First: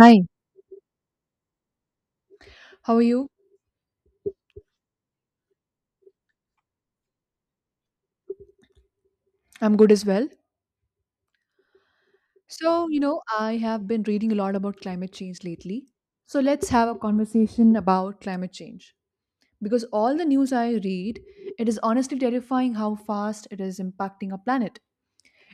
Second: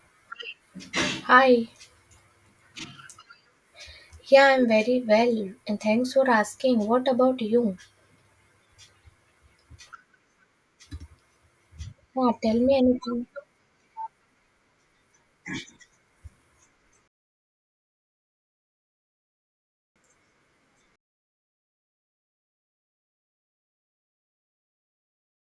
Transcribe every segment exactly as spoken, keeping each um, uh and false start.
Hi, Hi, how are you? yeah, I'm very well, and thanks for asking. What about you? I'm good as well. Yeah, tell me So, you know, anything. I have been reading a lot about climate change lately. So, let's have a conversation about climate change. Because all the news I read, it is honestly terrifying how fast it is impacting our planet.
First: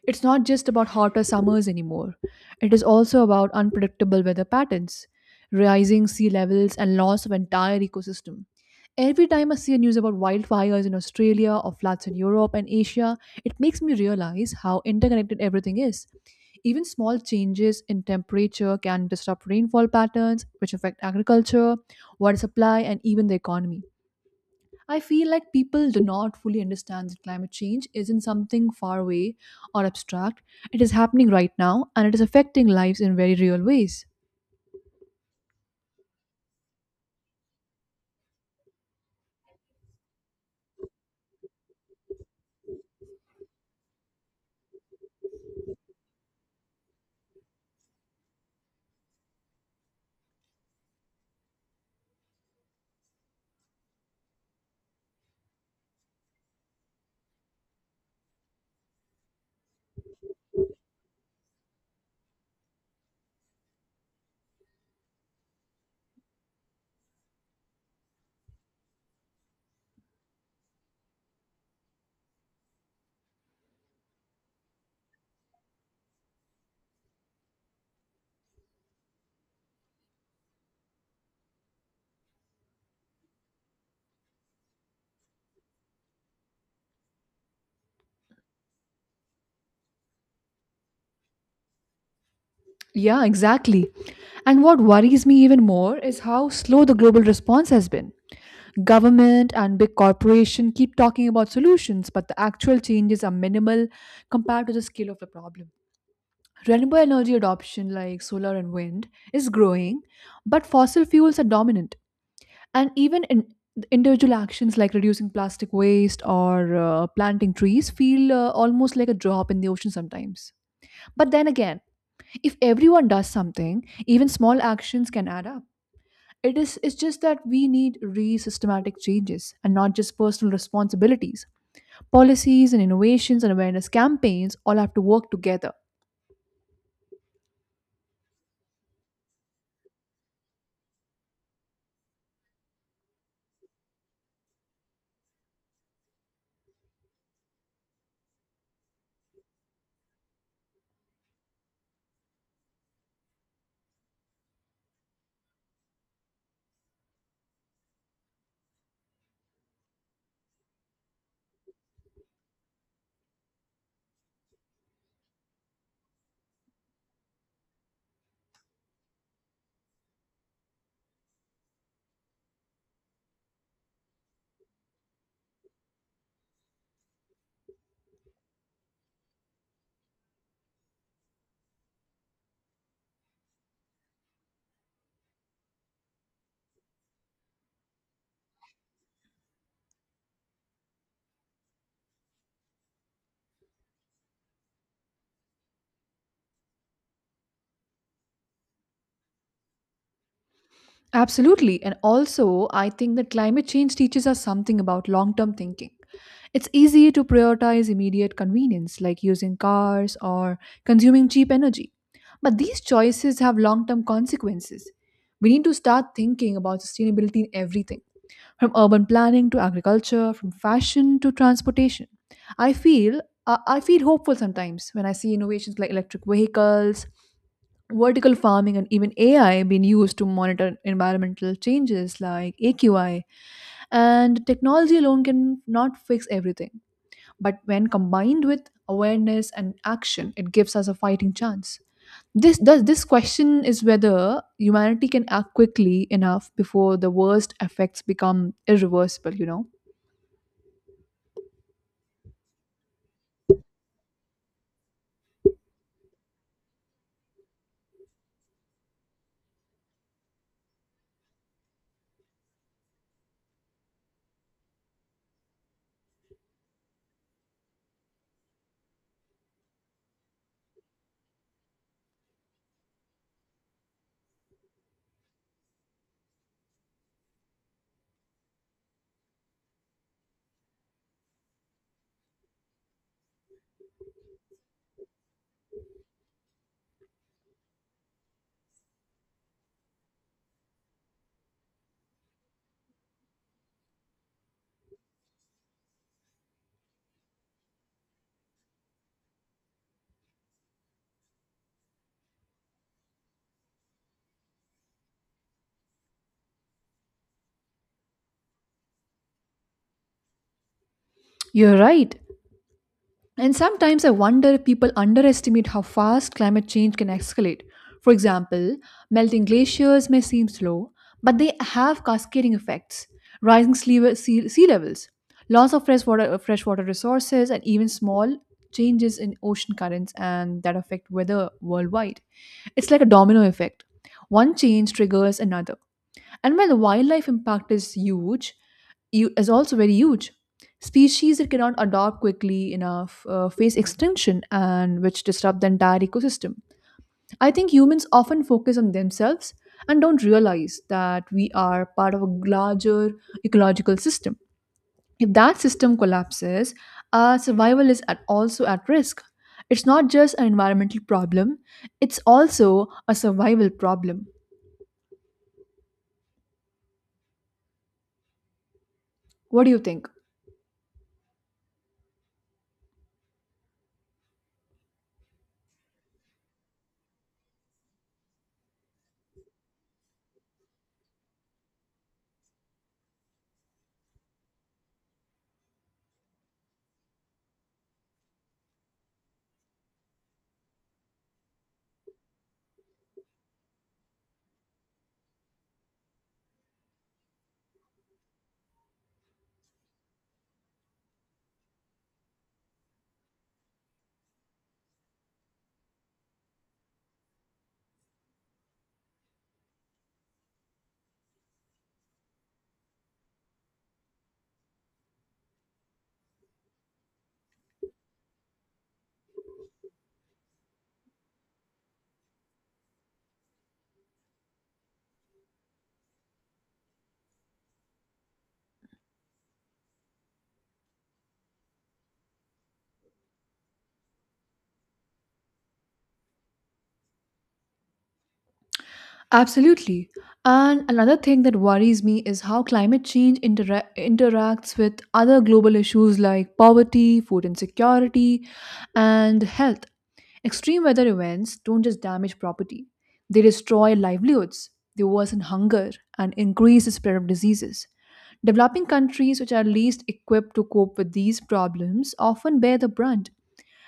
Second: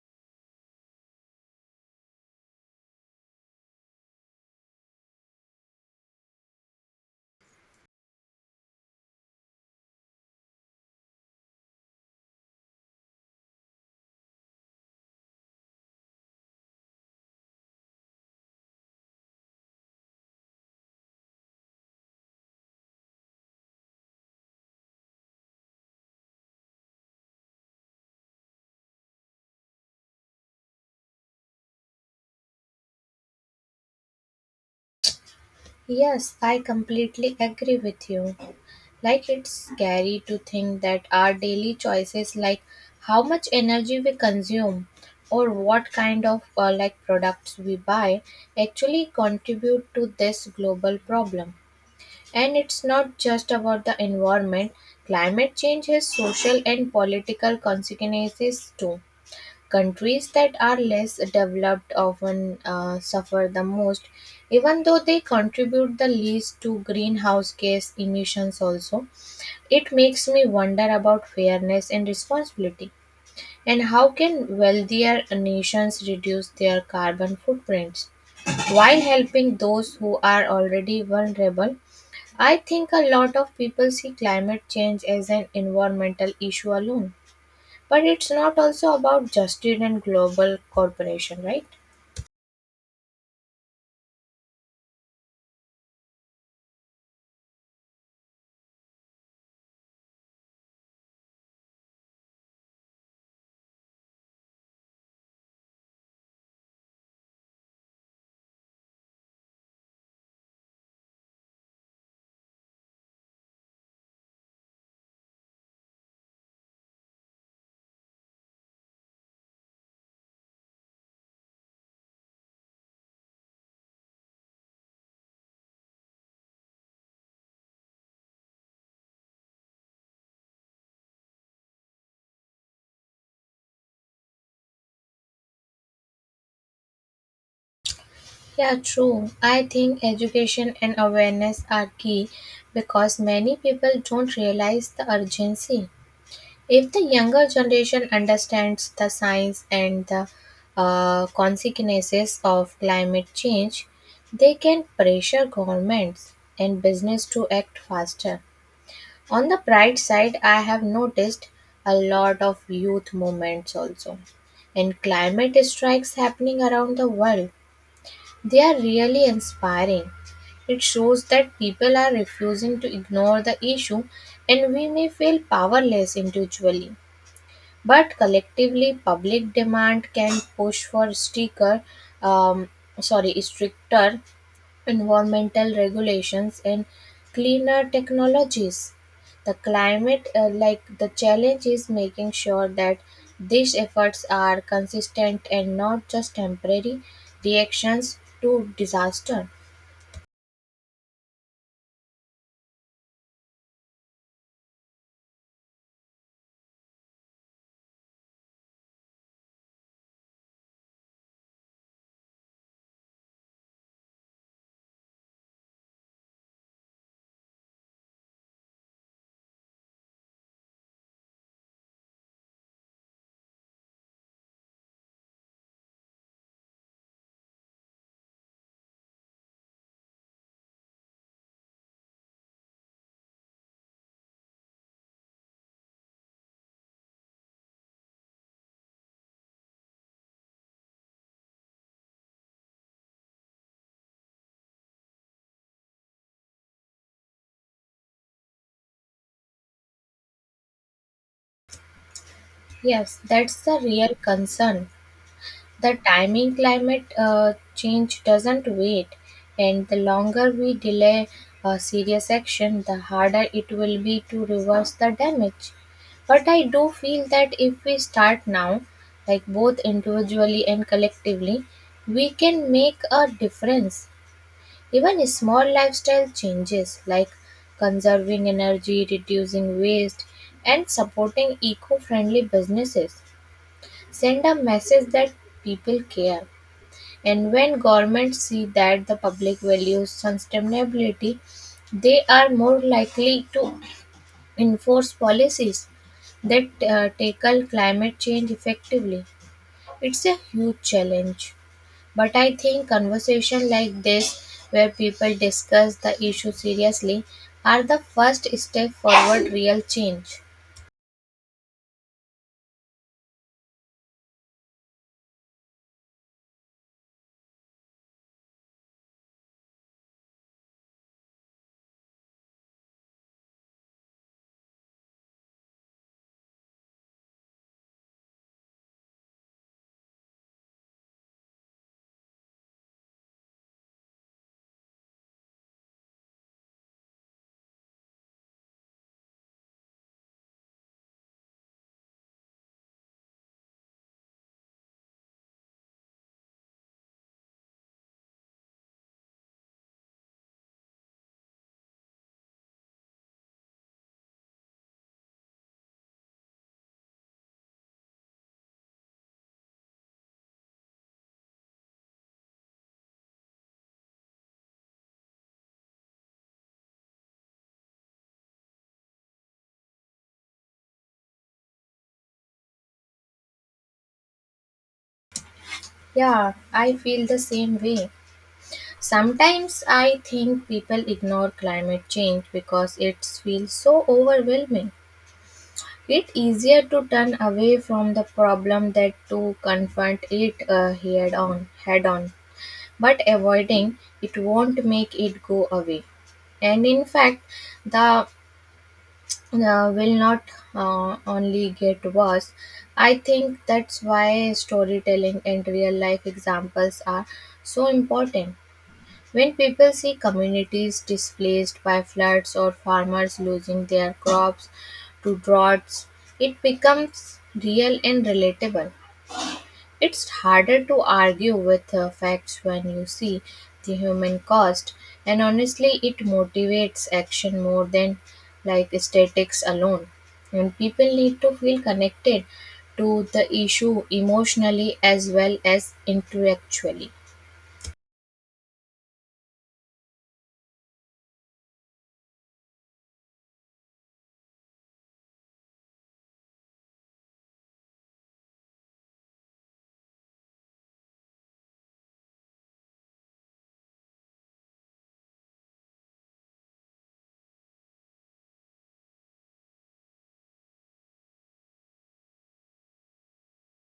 It's not just about hotter summers anymore. It is also about unpredictable weather patterns, rising sea levels, and loss of entire ecosystem. Every time I see news about wildfires in Australia or floods in Europe and Asia, it makes me realize how interconnected everything is. Even small changes in temperature can disrupt rainfall patterns, which affect agriculture, water supply, and even the economy. I feel like people do not fully understand that climate change isn't something far away or abstract. It is happening right now and it is affecting lives in very real ways. Yes, I completely agree with you. Like, it's scary to think that our daily choices, like how much energy we consume or what kind of uh, like products we buy, actually contribute to this global problem. And it's not just about the environment, climate change has social and political consequences too. Countries that are less developed often uh, suffer the most, even though they contribute the least to greenhouse gas emissions also. It makes me wonder about fairness and responsibility, and how can wealthier nations reduce their carbon footprints while helping those who are already vulnerable. I think a lot of people see climate change as an environmental issue alone. But it's not also about justice and global corporation, right? Yeah, exactly. And what worries me even more is how slow the global response has been. Government and big corporation keep talking about solutions, but the actual changes are minimal compared to the scale of the problem. Renewable energy adoption like solar and wind is growing, but fossil fuels are dominant. And even in individual actions like reducing plastic waste or uh, planting trees feel uh, almost like a drop in the ocean sometimes. But then again, if everyone does something, even small actions can add up. It is it's just that we need re systematic changes and not just personal responsibilities. Policies and innovations and awareness campaigns all have to work together. Yeah, true. I think education and awareness are key because many people don't realize the urgency. If the younger generation understands the science and the uh, consequences of climate change, they can pressure governments and business to act faster. On the bright side, I have noticed a lot of youth movements also and climate strikes happening around the world. They are really inspiring. It shows that people are refusing to ignore the issue and we may feel powerless individually. But collectively, public demand can push for stricter, um, sorry, stricter environmental regulations and cleaner technologies. The climate uh, like the challenge is making sure that these efforts are consistent and not just temporary reactions to disaster. Absolutely. And also, I think that climate change teaches us something about long term thinking. It's easier to prioritize immediate convenience, like using cars or consuming cheap energy. But these choices have long term consequences. We need to start thinking about sustainability in everything, from urban planning to agriculture, from fashion to transportation. I feel I I feel hopeful sometimes when I see innovations like electric vehicles, vertical farming, and even A I being used to monitor environmental changes like A Q I. And technology alone can not fix everything. But when combined with awareness and action, it gives us a fighting chance. This does this question is whether humanity can act quickly enough before the worst effects become irreversible, you know? Yes, that's the real concern. The timing climate uh, change doesn't wait, and the longer we delay uh, serious action, the harder it will be to reverse the damage. But I do feel that if we start now, like both individually and collectively, we can make a difference. Even small lifestyle changes like conserving energy, reducing waste, and supporting eco friendly businesses send a message that people care. And when governments see that the public values sustainability, they are more likely to enforce policies that uh, tackle climate change effectively. It's a huge challenge, but I think conversation like this, where people discuss the issue seriously, are the first step forward real change. You're right. And sometimes I wonder if people underestimate how fast climate change can escalate. For example, melting glaciers may seem slow, but they have cascading effects, rising sle- sea sea levels, loss of freshwater, freshwater resources, and even small changes in ocean currents and that affect weather worldwide. It's like a domino effect. One change triggers another. And while the wildlife impact is huge, you is also very huge. Species that cannot adapt quickly enough uh, face extinction and which disrupt the entire ecosystem. I think humans often focus on themselves and don't realize that we are part of a larger ecological system. If that system collapses, our survival is at, also at risk. It's not just an environmental problem, it's also a survival problem. What do you think? Yeah, I feel the same way. Sometimes I think people ignore climate change because it feels so overwhelming. It's easier to turn away from the problem than to confront it uh, head on, head on. But avoiding it won't make it go away. And in fact, the uh, will not uh, only get worse. I think that's why storytelling and real life examples are so important when people see communities displaced by floods or farmers losing their crops to droughts, it becomes real and relatable. It's harder to argue with uh, facts when you see the human cost, and honestly, it motivates action more than like statics alone. And people need to feel connected to the issue emotionally as well as intellectually. Absolutely. And another thing that worries me is how climate change intera- interacts with other global issues like poverty, food insecurity, and health. Extreme weather events don't just damage property, they destroy livelihoods, they worsen hunger, and increase the spread of diseases. Developing countries, which are least equipped to cope with these problems, often bear the brunt.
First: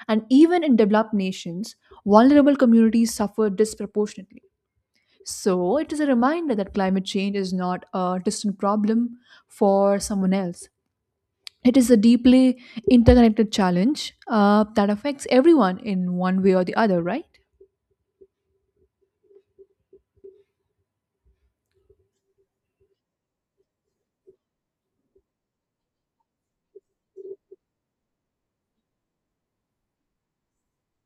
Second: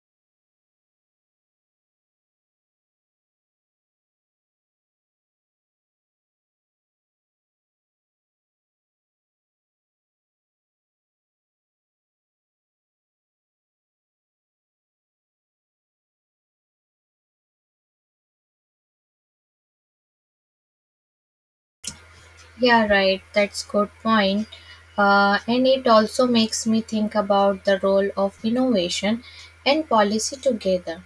And even in developed nations, vulnerable communities suffer disproportionately. So, it is a reminder that climate change is not a distant problem for someone else. It is a deeply interconnected challenge uh, that affects everyone in one way or the other, right? Yeah, right. That's good point. Uh, and it also makes me think about the role of innovation and policy together.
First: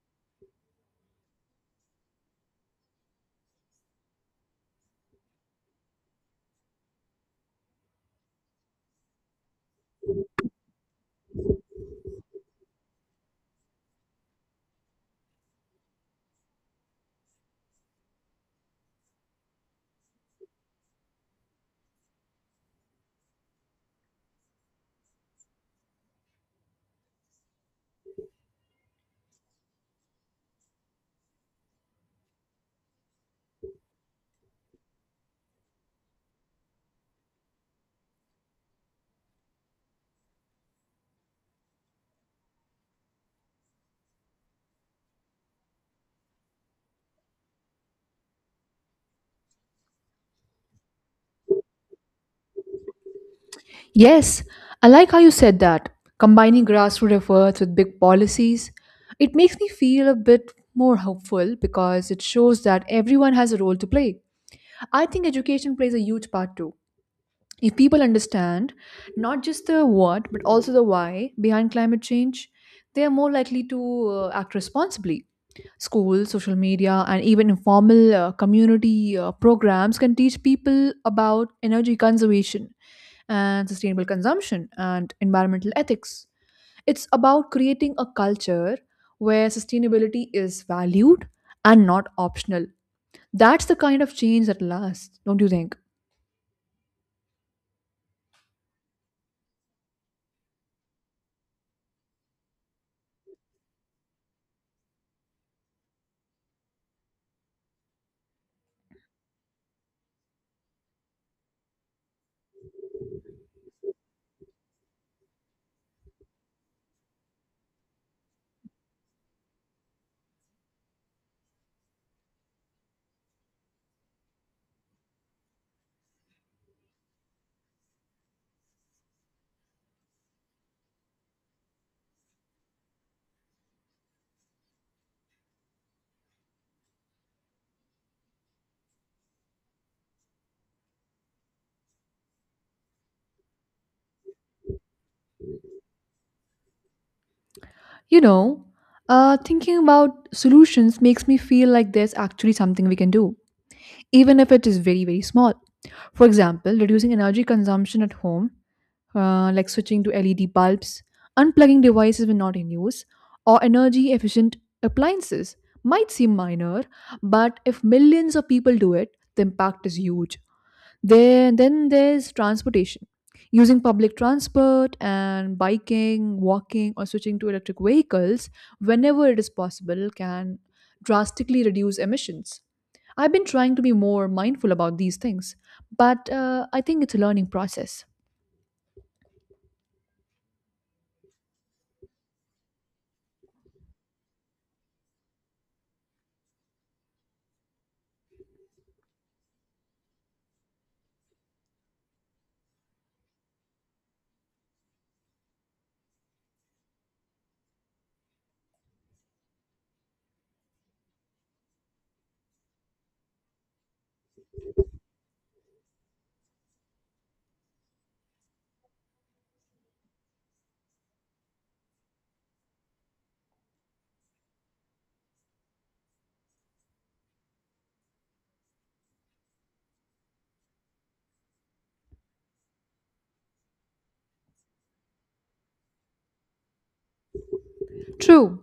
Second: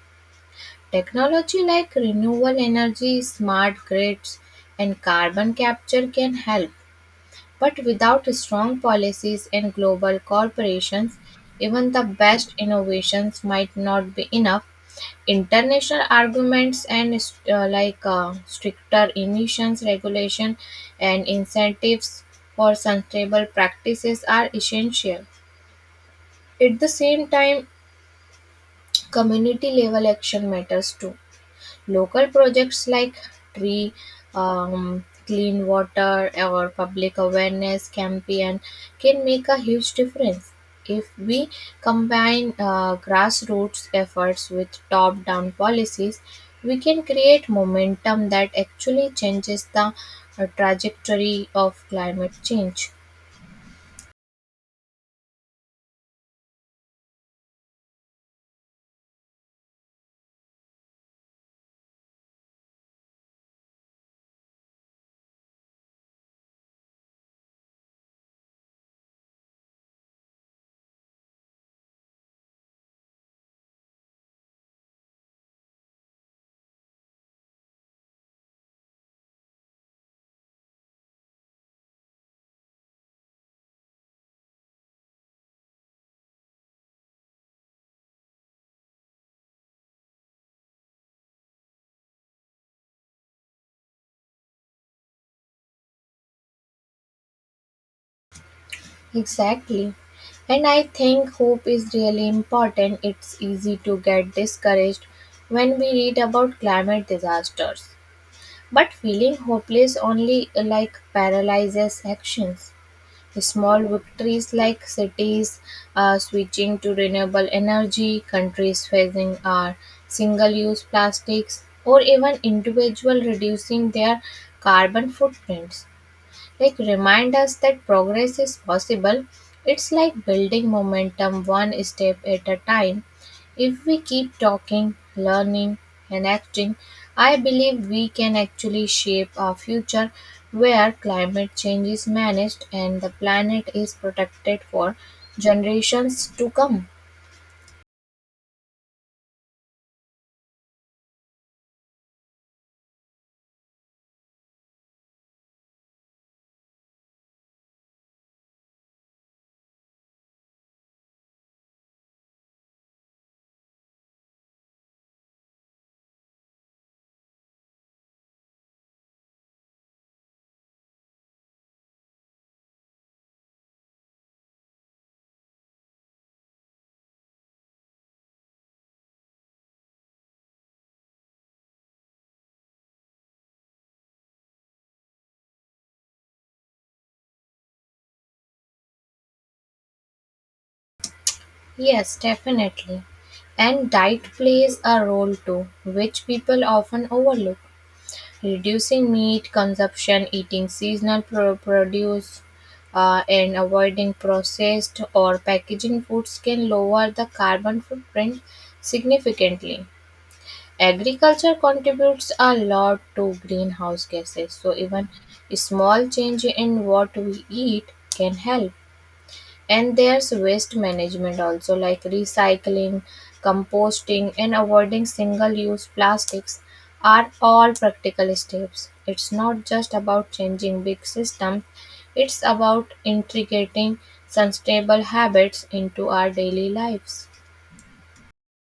Technology like renewable energy, smart grids, and carbon capture can help. But without strong policies and global corporations, even the best innovations might not be enough. International arguments and uh, like uh, stricter emissions regulation and incentives for sustainable practices are essential. At the same time, community level action matters too. Local projects like tree um, clean water or public awareness campaign can make a huge difference. If we combine uh, grassroots efforts with top-down policies, we can create momentum that actually changes the uh, trajectory of climate change. Yes, I like how you said that. Combining grassroots efforts with big policies, it makes me feel a bit more hopeful because it shows that everyone has a role to play. I think education plays a huge part too. If people understand not just the what but also the why behind climate change, they are more likely to uh, act responsibly. Schools, social media, and even informal uh, community uh, programs can teach people about energy conservation and sustainable consumption and environmental ethics. It's about creating a culture where sustainability is valued and not optional. That's the kind of change that lasts, don't you think? Exactly. And I think hope is really important. It's easy to get discouraged when we read about climate disasters. But feeling hopeless only uh, like paralyzes actions. Small victories like cities uh, switching to renewable energy, countries phasing our single use plastics, or even individual reducing their carbon footprints like remind us that progress is possible. It's like building momentum one step at a time. If we keep talking, learning, and acting, I believe we can actually shape a future where climate change is managed and the planet is protected for generations to come. You know, uh, thinking about solutions makes me feel like there's actually something we can do, even if it is very, very small. For example, reducing energy consumption at home, uh, like switching to L E D bulbs, unplugging devices when not in use, or energy efficient appliances might seem minor, but if millions of people do it, the impact is huge. There, then there's transportation. Using public transport and biking, walking, or switching to electric vehicles whenever it is possible can drastically reduce emissions. I've been trying to be more mindful about these things, but uh, I think it's a learning process. Yes, definitely. And diet plays a role too, which people often overlook. Reducing meat consumption, eating seasonal pro- produce, uh, and avoiding processed or packaging foods can lower the carbon footprint significantly. Agriculture contributes a lot to greenhouse gases, so even a small change in what we eat can help. And there's waste management also, like recycling, composting, and avoiding single use plastics, are all practical steps. It's not just about changing big systems, it's about integrating sustainable habits into our daily lives. True.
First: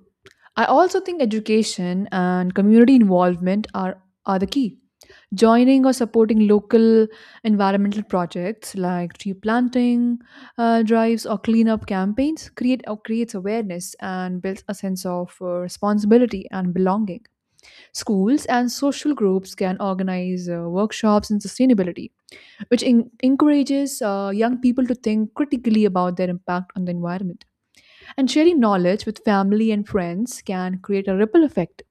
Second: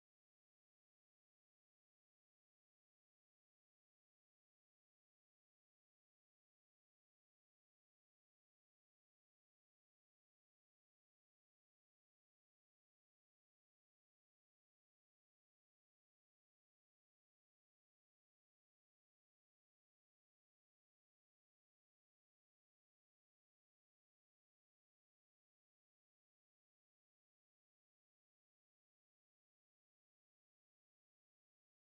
I also think education and community involvement are, are the key. Joining or supporting local environmental projects like tree planting uh, drives or cleanup campaigns create or creates awareness and builds a sense of uh, responsibility and belonging. Schools and social groups can organize uh, workshops in sustainability, which en- encourages uh, young people to think critically about their impact on the environment. And sharing knowledge with family and friends can create a ripple effect.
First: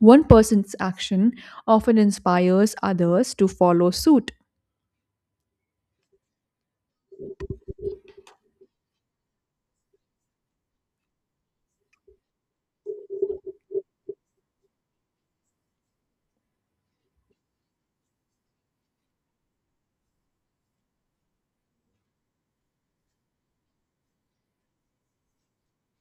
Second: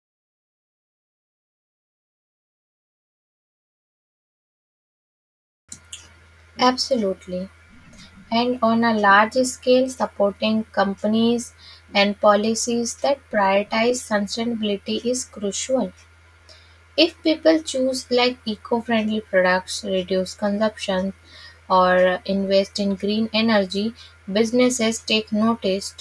One person's action often inspires others to follow suit. Absolutely. And on a large scale, supporting companies and policies that prioritize sustainability is crucial. If people choose like eco-friendly products, reduce consumption, or invest in green energy, businesses take notice.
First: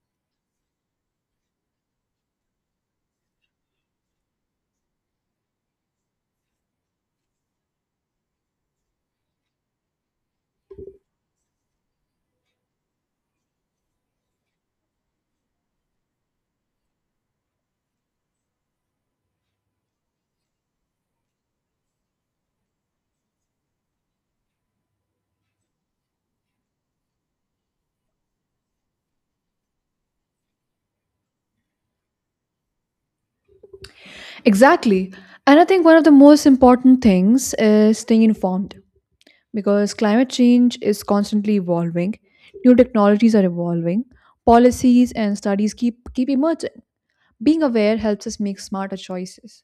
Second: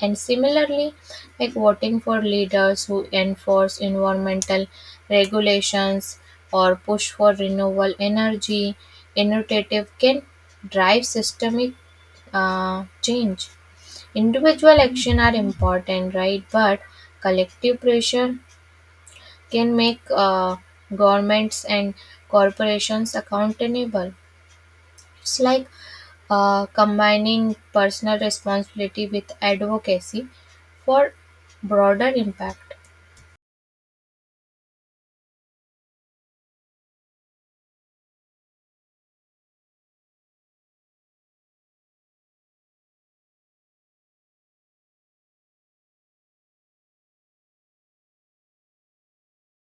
And similarly, like voting for leaders who enforce environmental regulations or push for renewable energy innovative can drive systemic uh, change. Individual action are important, right? But collective pressure can make uh, governments and corporations accountable. It's like uh, combining personal responsibility with advocacy for broader impact. Exactly. And I think one of the most important things is staying informed, because climate change is constantly evolving, new technologies are evolving, policies and studies keep, keep emerging. Being aware helps us make smarter choices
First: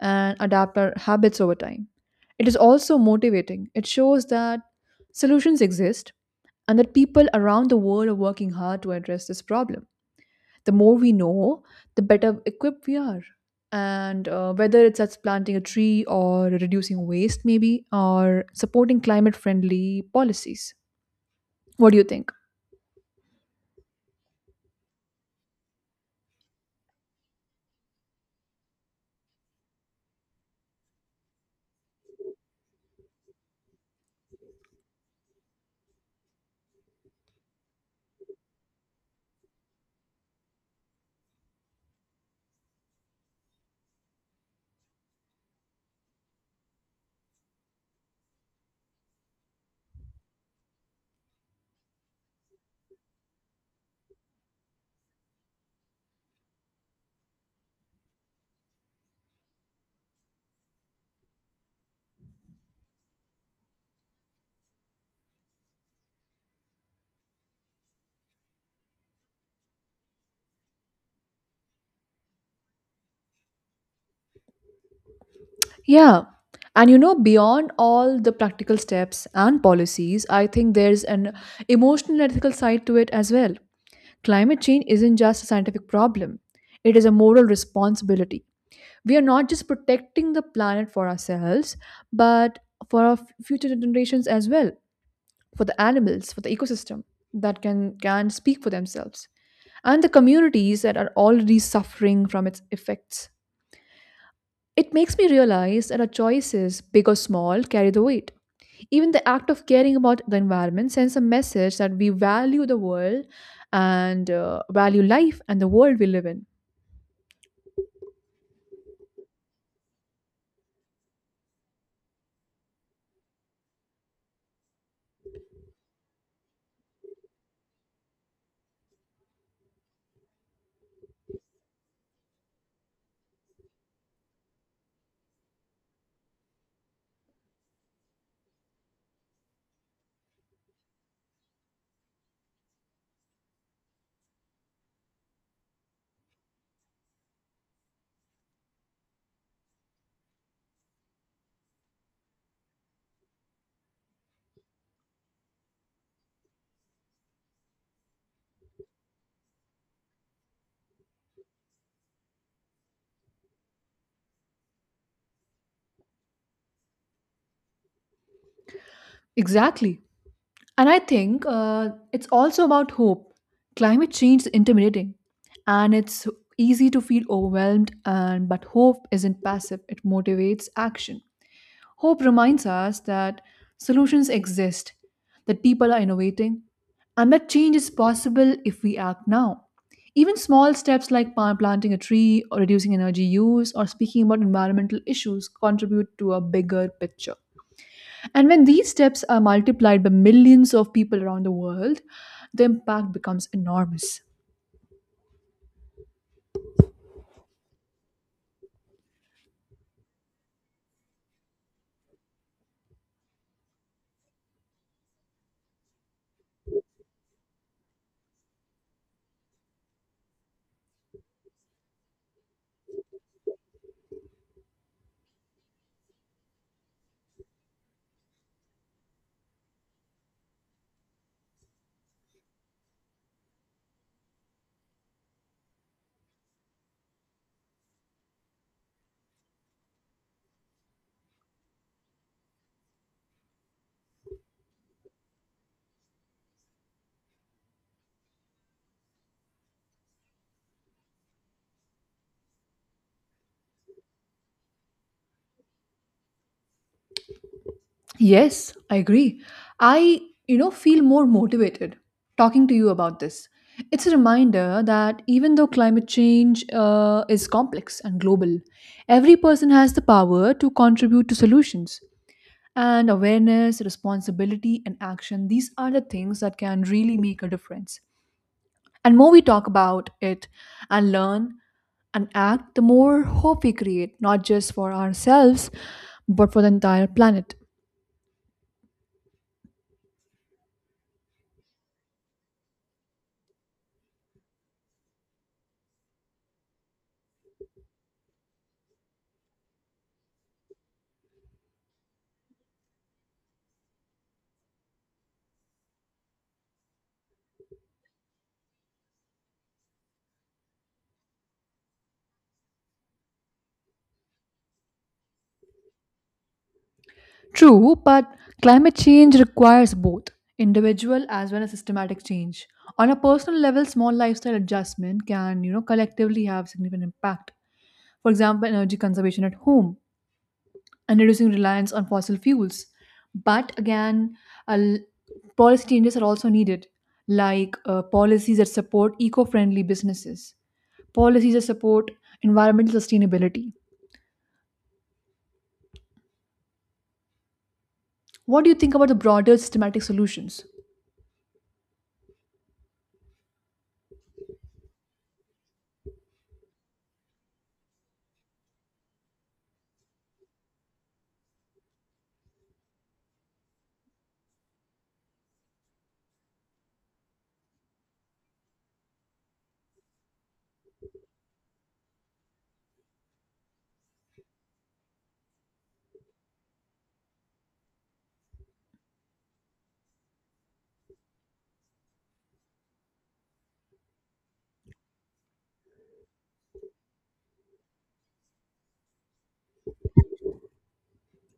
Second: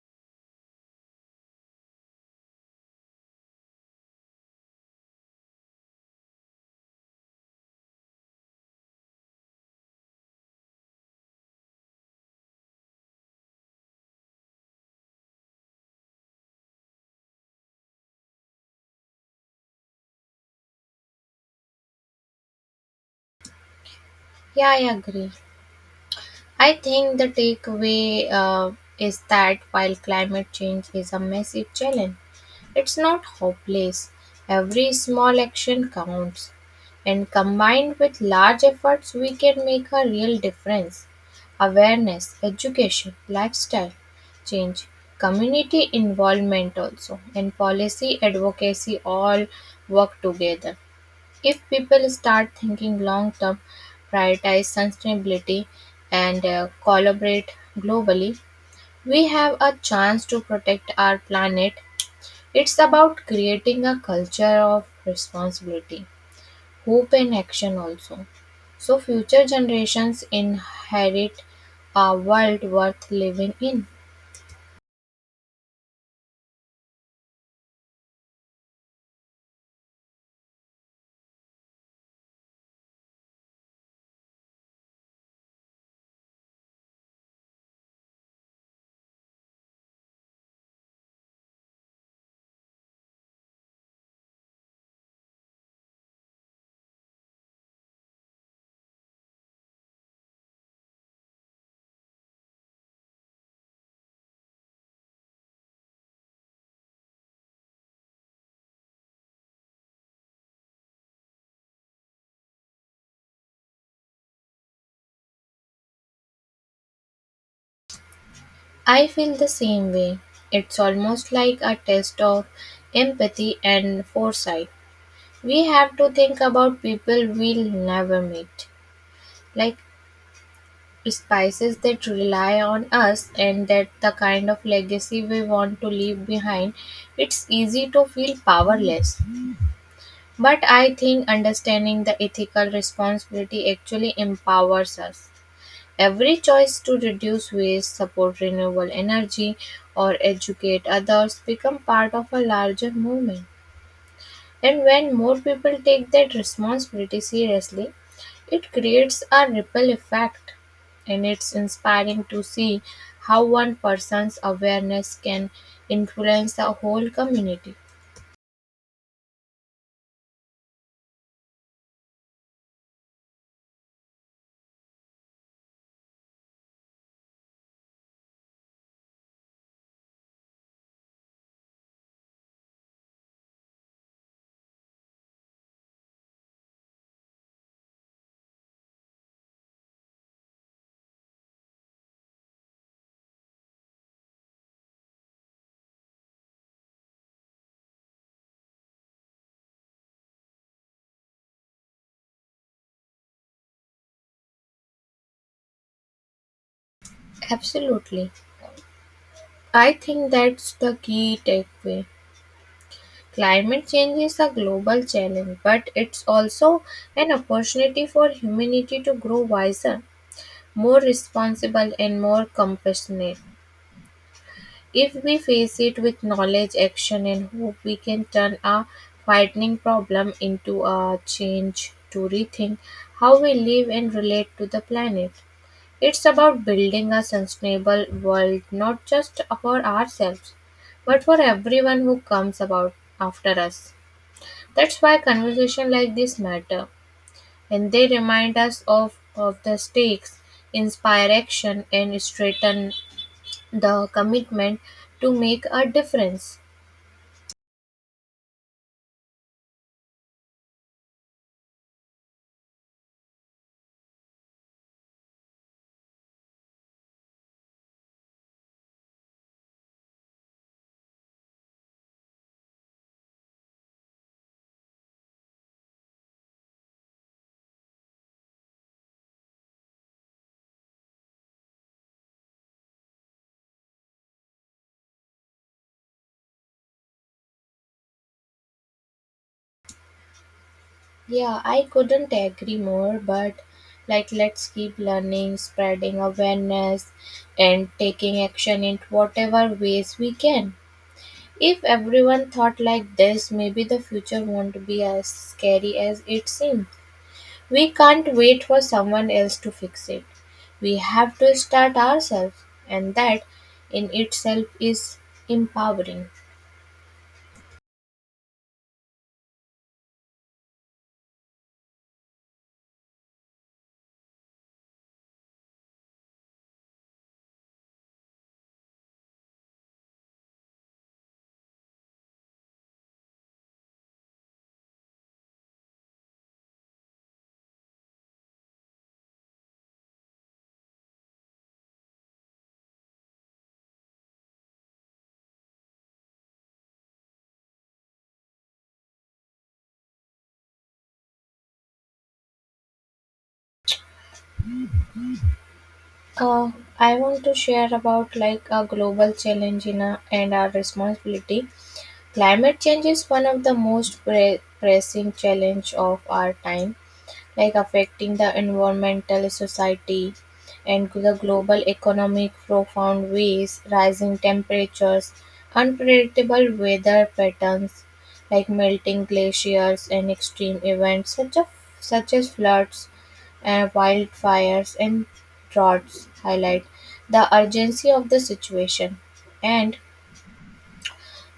and adapt our habits over time. It is also motivating. It shows that solutions exist and that people around the world are working hard to address this problem. The more we know, the better equipped we are. And uh, whether it's us planting a tree or reducing waste, maybe, or supporting climate friendly policies. What do you think? Yeah, I agree. I think the takeaway uh, is that while climate change is a massive challenge, it's not hopeless. Every small action counts, and combined with large efforts, we can make a real difference. Awareness, education, lifestyle change, community involvement, also, and policy advocacy all work together. If people start thinking long term, prioritize sustainability, and uh, collaborate globally, we have a chance to protect our planet. It's about creating a culture of responsibility, hope, and action also. So, future generations inherit a world worth living in. Yeah. And you know, beyond all the practical steps and policies, I think there's an emotional and ethical side to it as well. Climate change isn't just a scientific problem, it is a moral responsibility. We are not just protecting the planet for ourselves, but for our f- future generations as well, for the animals, for the ecosystem that can, can speak for themselves, and the communities that are already suffering from its effects. It makes me realize that our choices, big or small, carry the weight. Even the act of caring about the environment sends a message that we value the world and uh, value life and the world we live in. I feel the same way. It's almost like a test of empathy and foresight. We have to think about people we'll never meet, like spices that rely on us and that the kind of legacy we want to leave behind. It's easy to feel powerless, but I think understanding the ethical responsibility actually empowers us. Every choice to reduce waste, support renewable energy, or educate others become part of a larger movement. And when more people take that responsibility seriously, it creates a ripple effect. And it's inspiring to see how one person's awareness can influence the whole community. Exactly. And I think uh, it's also about hope. Climate change is intimidating and it's easy to feel overwhelmed and but hope isn't passive. It motivates action. Hope reminds us that solutions exist, that people are innovating, and that change is possible if we act now. Even small steps like pa- planting a tree or reducing energy use or speaking about environmental issues contribute to a bigger picture. And when these steps are multiplied by millions of people around the world, the impact becomes enormous. Absolutely. I think that's the key takeaway. Climate change is a global challenge, but it's also an opportunity for humanity to grow wiser, more responsible, and more compassionate. If we face it with knowledge, action, and hope, we can turn a frightening problem into a change to rethink how we live and relate to the planet. It's about building a sustainable world not just for ourselves, but for everyone who comes about after us. That's why conversation like this matter, and they remind us of, of the stakes, inspire action, and straighten the commitment to make a difference. Yes, I agree. I, you know, feel more motivated talking to you about this. It's a reminder that even though climate change uh, is complex and global, every person has the power to contribute to solutions. And awareness, responsibility, and action, these are the things that can really make a difference. And more we talk about it and learn and act, the more hope we create, not just for ourselves, but for the entire planet. Yeah, I couldn't agree more, but like let's keep learning, spreading awareness and taking action in whatever ways we can. If everyone thought like this, maybe the future won't be as scary as it seems. We can't wait for someone else to fix it. We have to start ourselves, and that in itself is empowering. True, but climate change requires both individual as well as systematic change. On a personal level, small lifestyle adjustment can, you know, collectively have significant impact. For example, energy conservation at home, and reducing reliance on fossil fuels. But again, a l- policy changes are also needed, like uh, policies that support eco friendly businesses, policies that support environmental sustainability. What do you think about the broader systematic solutions? Uh, I want to share about like a global challenge in a, and our responsibility. Climate change is one of the most pre- pressing challenge of our time, like affecting the environmental society and the global economic profound ways, rising temperatures, unpredictable weather patterns, like melting glaciers and extreme events such as such as floods and wildfires and droughts highlight the urgency of the situation. And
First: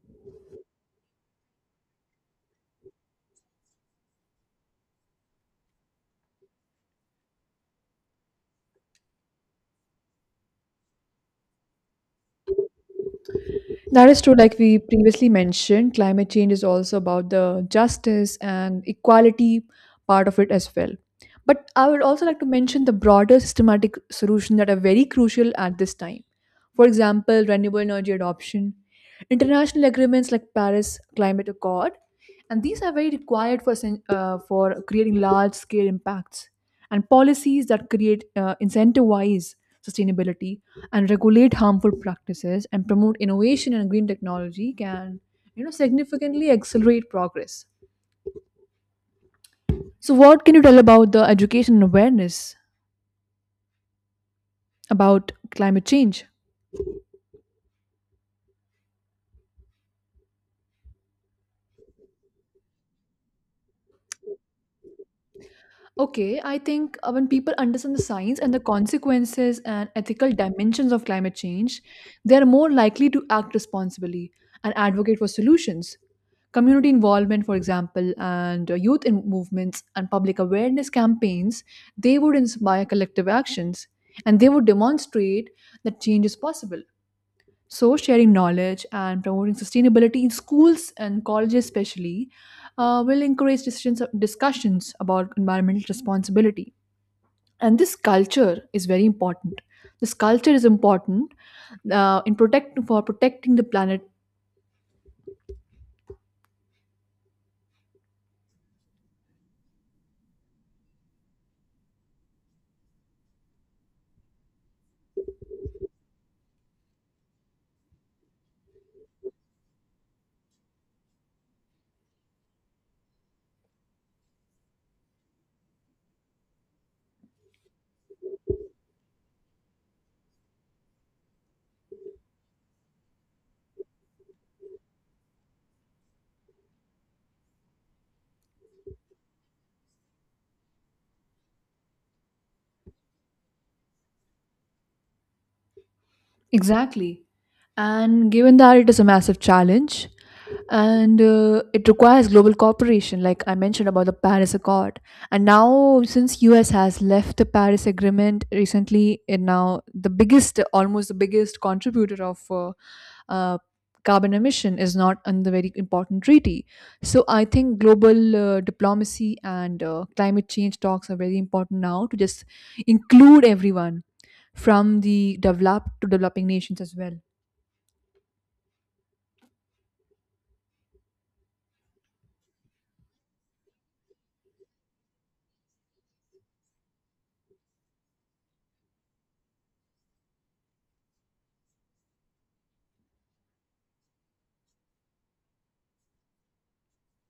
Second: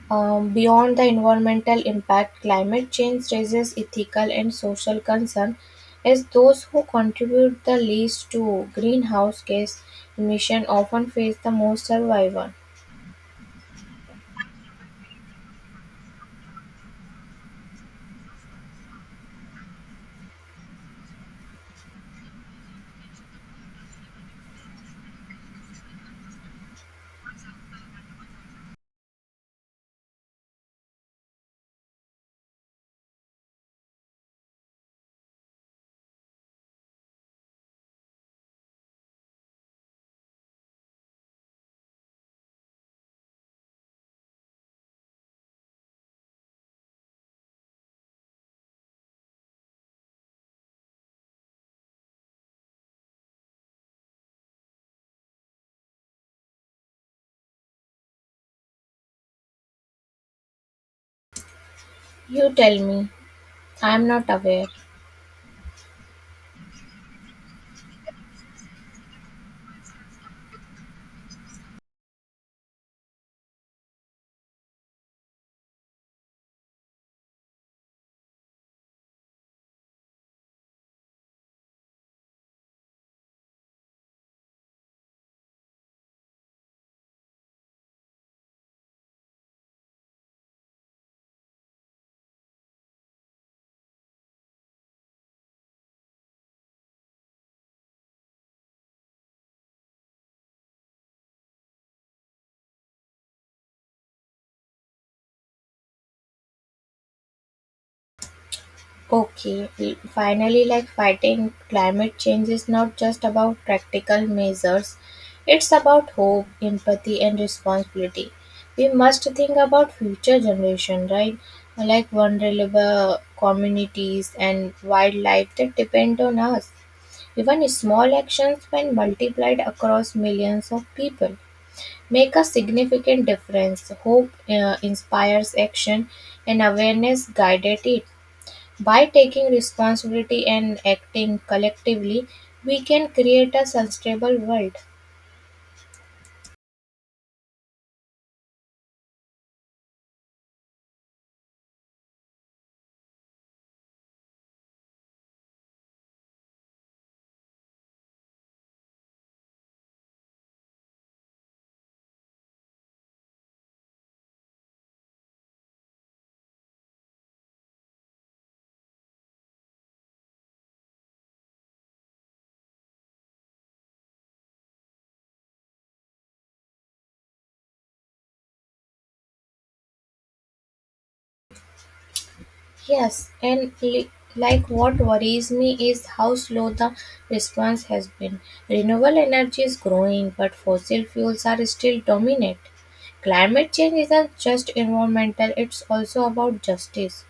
um, beyond the environmental impact, climate change raises ethical and social concern, as those who contribute the least to greenhouse gas emission often face the most survival. That is true. Like we previously mentioned, climate change is also about the justice and equality part of it as well. But I would also like to mention the broader systematic solutions that are very crucial at this time. For example, renewable energy adoption, international agreements like Paris Climate Accord, and these are very required for sen- uh, for creating large scale impacts and policies that create uh, incentivize sustainability and regulate harmful practices and promote innovation and green technology can, you know significantly accelerate progress. So what can you tell about the education and awareness about climate change? You tell me, I am not aware. Okay, I think uh, when people understand the science and the consequences and ethical dimensions of climate change, they are more likely to act responsibly and advocate for solutions. Community involvement, for example, and uh, youth in movements and public awareness campaigns, they would inspire collective actions and they would demonstrate that change is possible. So, sharing knowledge and promoting sustainability in schools and colleges, especially, uh, will encourage decisions, discussions about environmental responsibility. And this culture is very important. This culture is important uh, in protect for protecting the planet. Okay, l- finally, like fighting climate change is not just about practical measures, it's about hope, empathy, and responsibility. We must think about future generation, right? Like vulnerable communities and wildlife that depend on us. Even small actions, when multiplied across millions of people, make a significant difference. Hope uh, inspires action, and awareness guided it. By taking responsibility and acting collectively, we can create a sustainable world. Exactly. And given that it is a massive challenge and uh, it requires global cooperation, like I mentioned about the Paris Accord. And now since U S has left the Paris Agreement recently, and now the biggest almost the biggest contributor of uh, uh, carbon emission is not on the very important treaty. So I think global uh, diplomacy and uh, climate change talks are very important now to just include everyone from the developed to developing nations as well. Yes, and li- like what worries me is how slow the response has been. Renewable energy is growing, but fossil fuels are still dominant. Climate change isn't just environmental, it's also about justice.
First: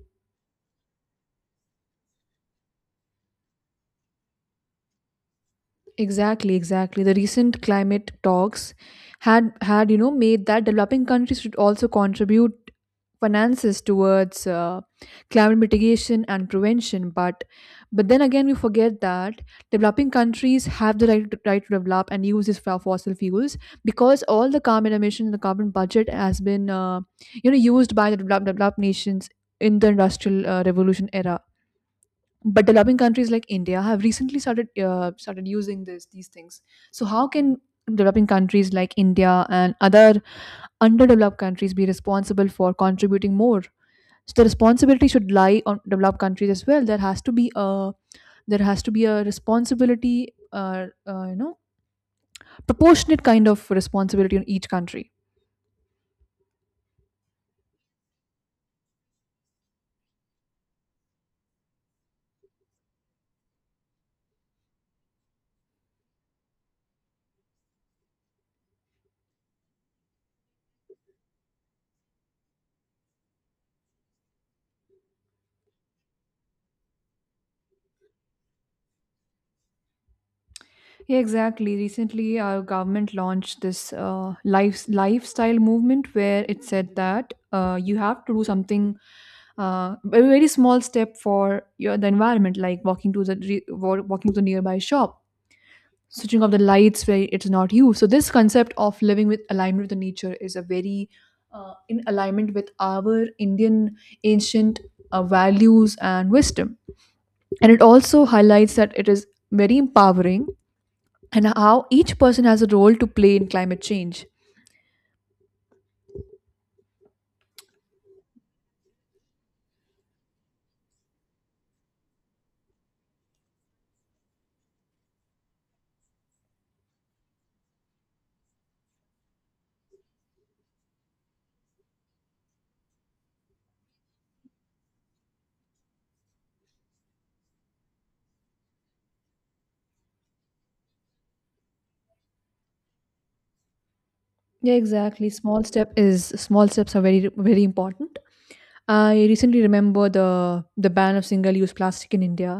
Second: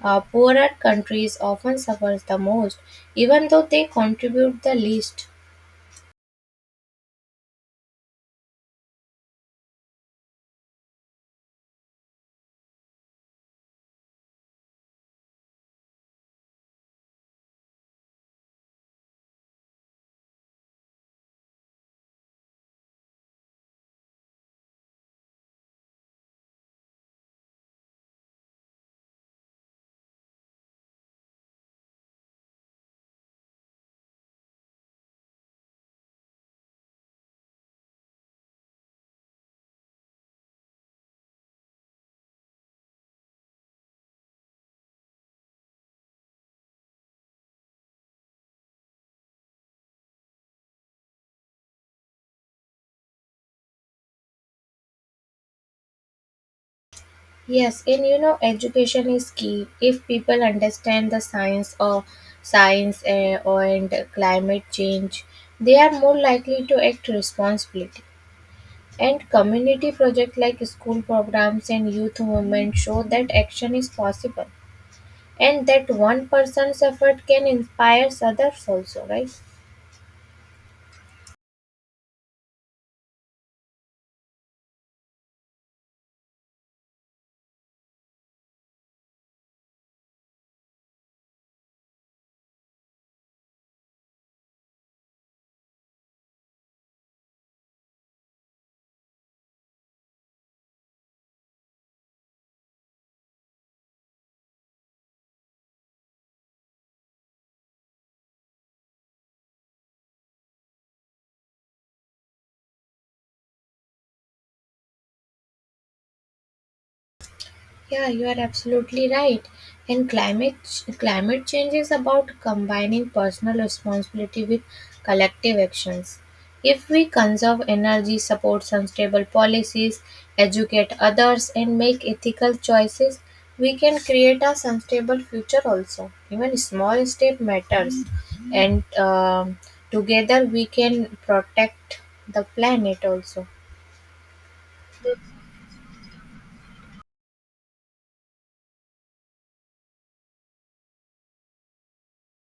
Uh, poorer countries often suffer the most, even though they contribute the least. Exactly, exactly. The recent climate talks had had you know made that developing countries should also contribute finances towards uh, climate mitigation and prevention. But but then again, we forget that developing countries have the right to, right to develop and use these fo- fossil fuels, because all the carbon emission, the carbon budget has been uh, you know used by the developed, developed nations in the industrial uh, revolution era. But developing countries like India have recently started uh, started using this these things. So how can developing countries like India and other underdeveloped countries be responsible for contributing more? So the responsibility should lie on developed countries as well. There has to be a there has to be a responsibility, uh, uh, you know, proportionate kind of responsibility on each country. Yes, and you know, education is key. If people understand the science of science uh, or and climate change, they are more likely to act responsibly. And community projects like school programs and youth movement show that action is possible, and that one person's effort can inspire others also, right? Yeah, exactly. Recently, our government launched this uh, life, lifestyle movement, where it said that uh, you have to do something, uh, a very small step for your, the environment, like walking to the re- wa- walking to the nearby shop, switching off the lights where it's not used. So this concept of living with alignment with the nature is a very uh, in alignment with our Indian ancient uh, values and wisdom, and it also highlights that it is very empowering, and how each person has a role to play in climate change. Yeah, you are absolutely right. And climate ch- climate change is about combining personal responsibility with collective actions. If we conserve energy, support sustainable policies, educate others, and make ethical choices, we can create a sustainable future. Also, even small step matters, and um, together we can protect the planet. Also. Yeah, exactly. Small step is small steps are very, very important. I recently remember the the ban of single use plastic in India,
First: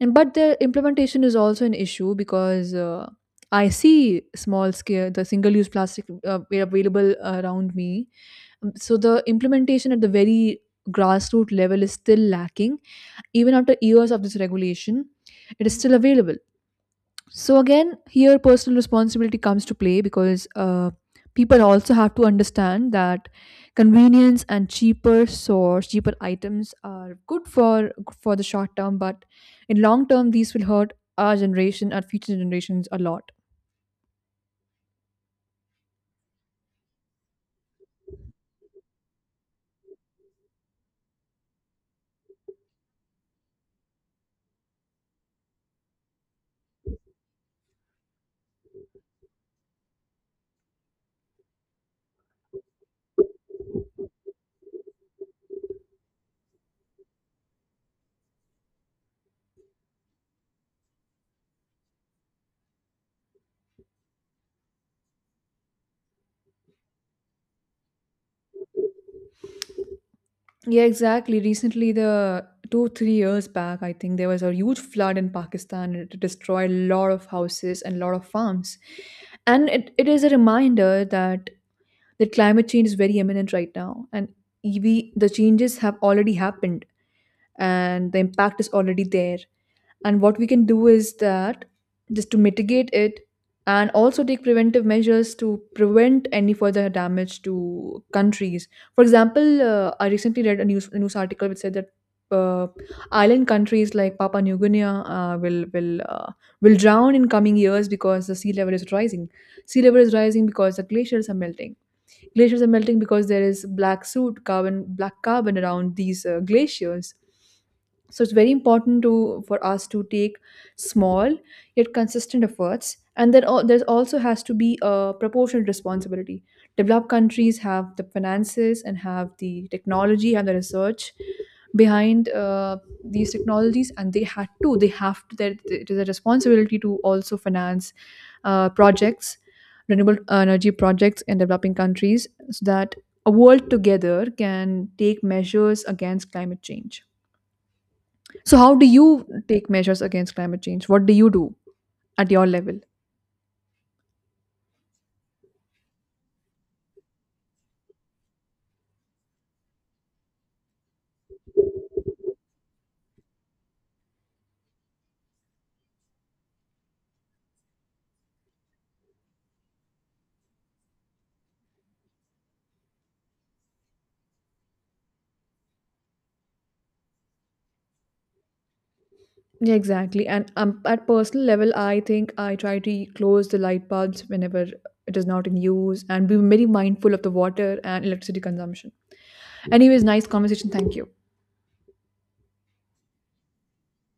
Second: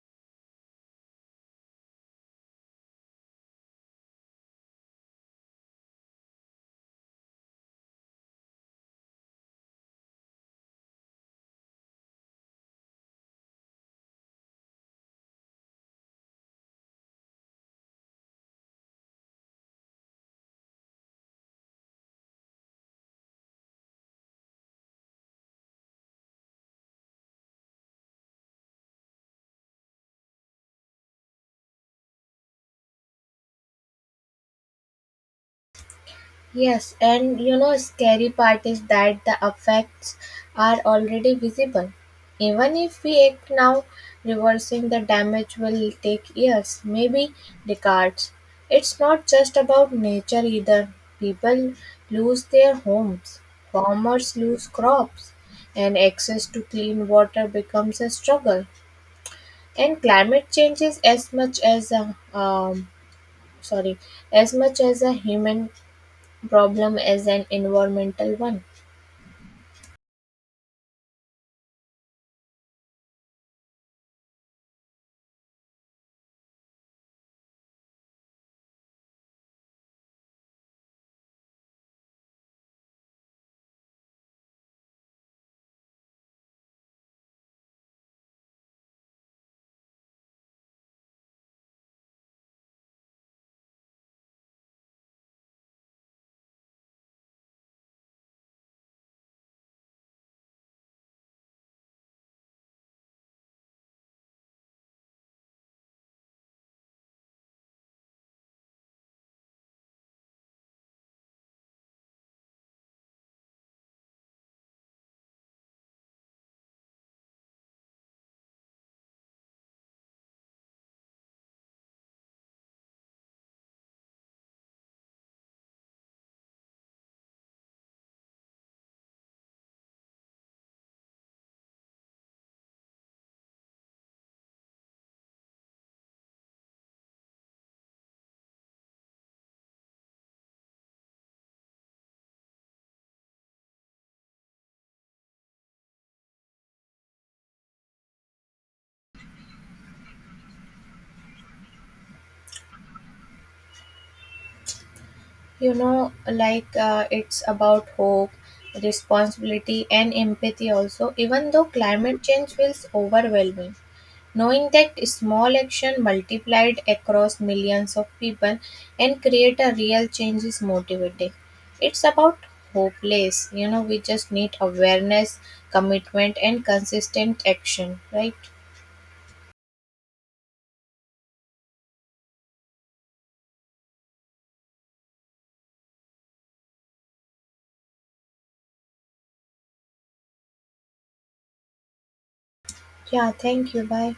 and but the implementation is also an issue, because uh, I see small scale the single use plastic uh, were available around me. Um, So the implementation at the very grassroots level is still lacking, even after years of this regulation, it is still available. So again, here personal responsibility comes to play, because uh, people also have to understand that convenience and cheaper source, cheaper items are good for for the short term, but in long term, these will hurt our generation, our future generations a lot. Yes, and you know, scary part is that the effects are already visible. Even if we act now, reversing the damage will take years, maybe decades. It's not just about nature either. People lose their homes, farmers lose crops, and access to clean water becomes a struggle. And climate change is as much as a um, sorry, as much as a human problem is an environmental one. Yeah, exactly. Recently, the two three years back, I think there was a huge flood in Pakistan, and it destroyed a lot of houses and a lot of farms. And it, it is a reminder that that climate change is very imminent right now, and E V the changes have already happened, and the impact is already there, and what we can do is that just to mitigate it and also take preventive measures to prevent any further damage to countries. For example, uh, I recently read a news, a news article which said that uh, island countries like Papua New Guinea uh, will will uh, will drown in coming years, because the sea level is rising. Sea level is rising because the glaciers are melting. Glaciers are melting because there is black soot, carbon, black carbon around these uh, glaciers. So it's very important to for us to take small yet consistent efforts. And then al- there's also has to be a proportionate responsibility. Developed countries have the finances and have the technology and the research behind uh, these technologies, and they had to. they have to. That It is a responsibility to also finance uh, projects renewable energy projects in developing countries, so that a world together can take measures against climate change. So, how do you take measures against climate change? What do you do at your level? You know, like uh, it's about hope, responsibility, and empathy also, even though climate change feels overwhelming. Knowing that small action multiplied across millions of people and create a real change is motivating. It's about hopeless, you know, we just need awareness, commitment, and consistent action, right? Yeah, exactly. And um, at personal level, I think I try to close the light bulbs whenever it is not in use, and be very mindful of the water and electricity consumption. Anyways, nice conversation. Thank you. Yeah, thank you. Bye.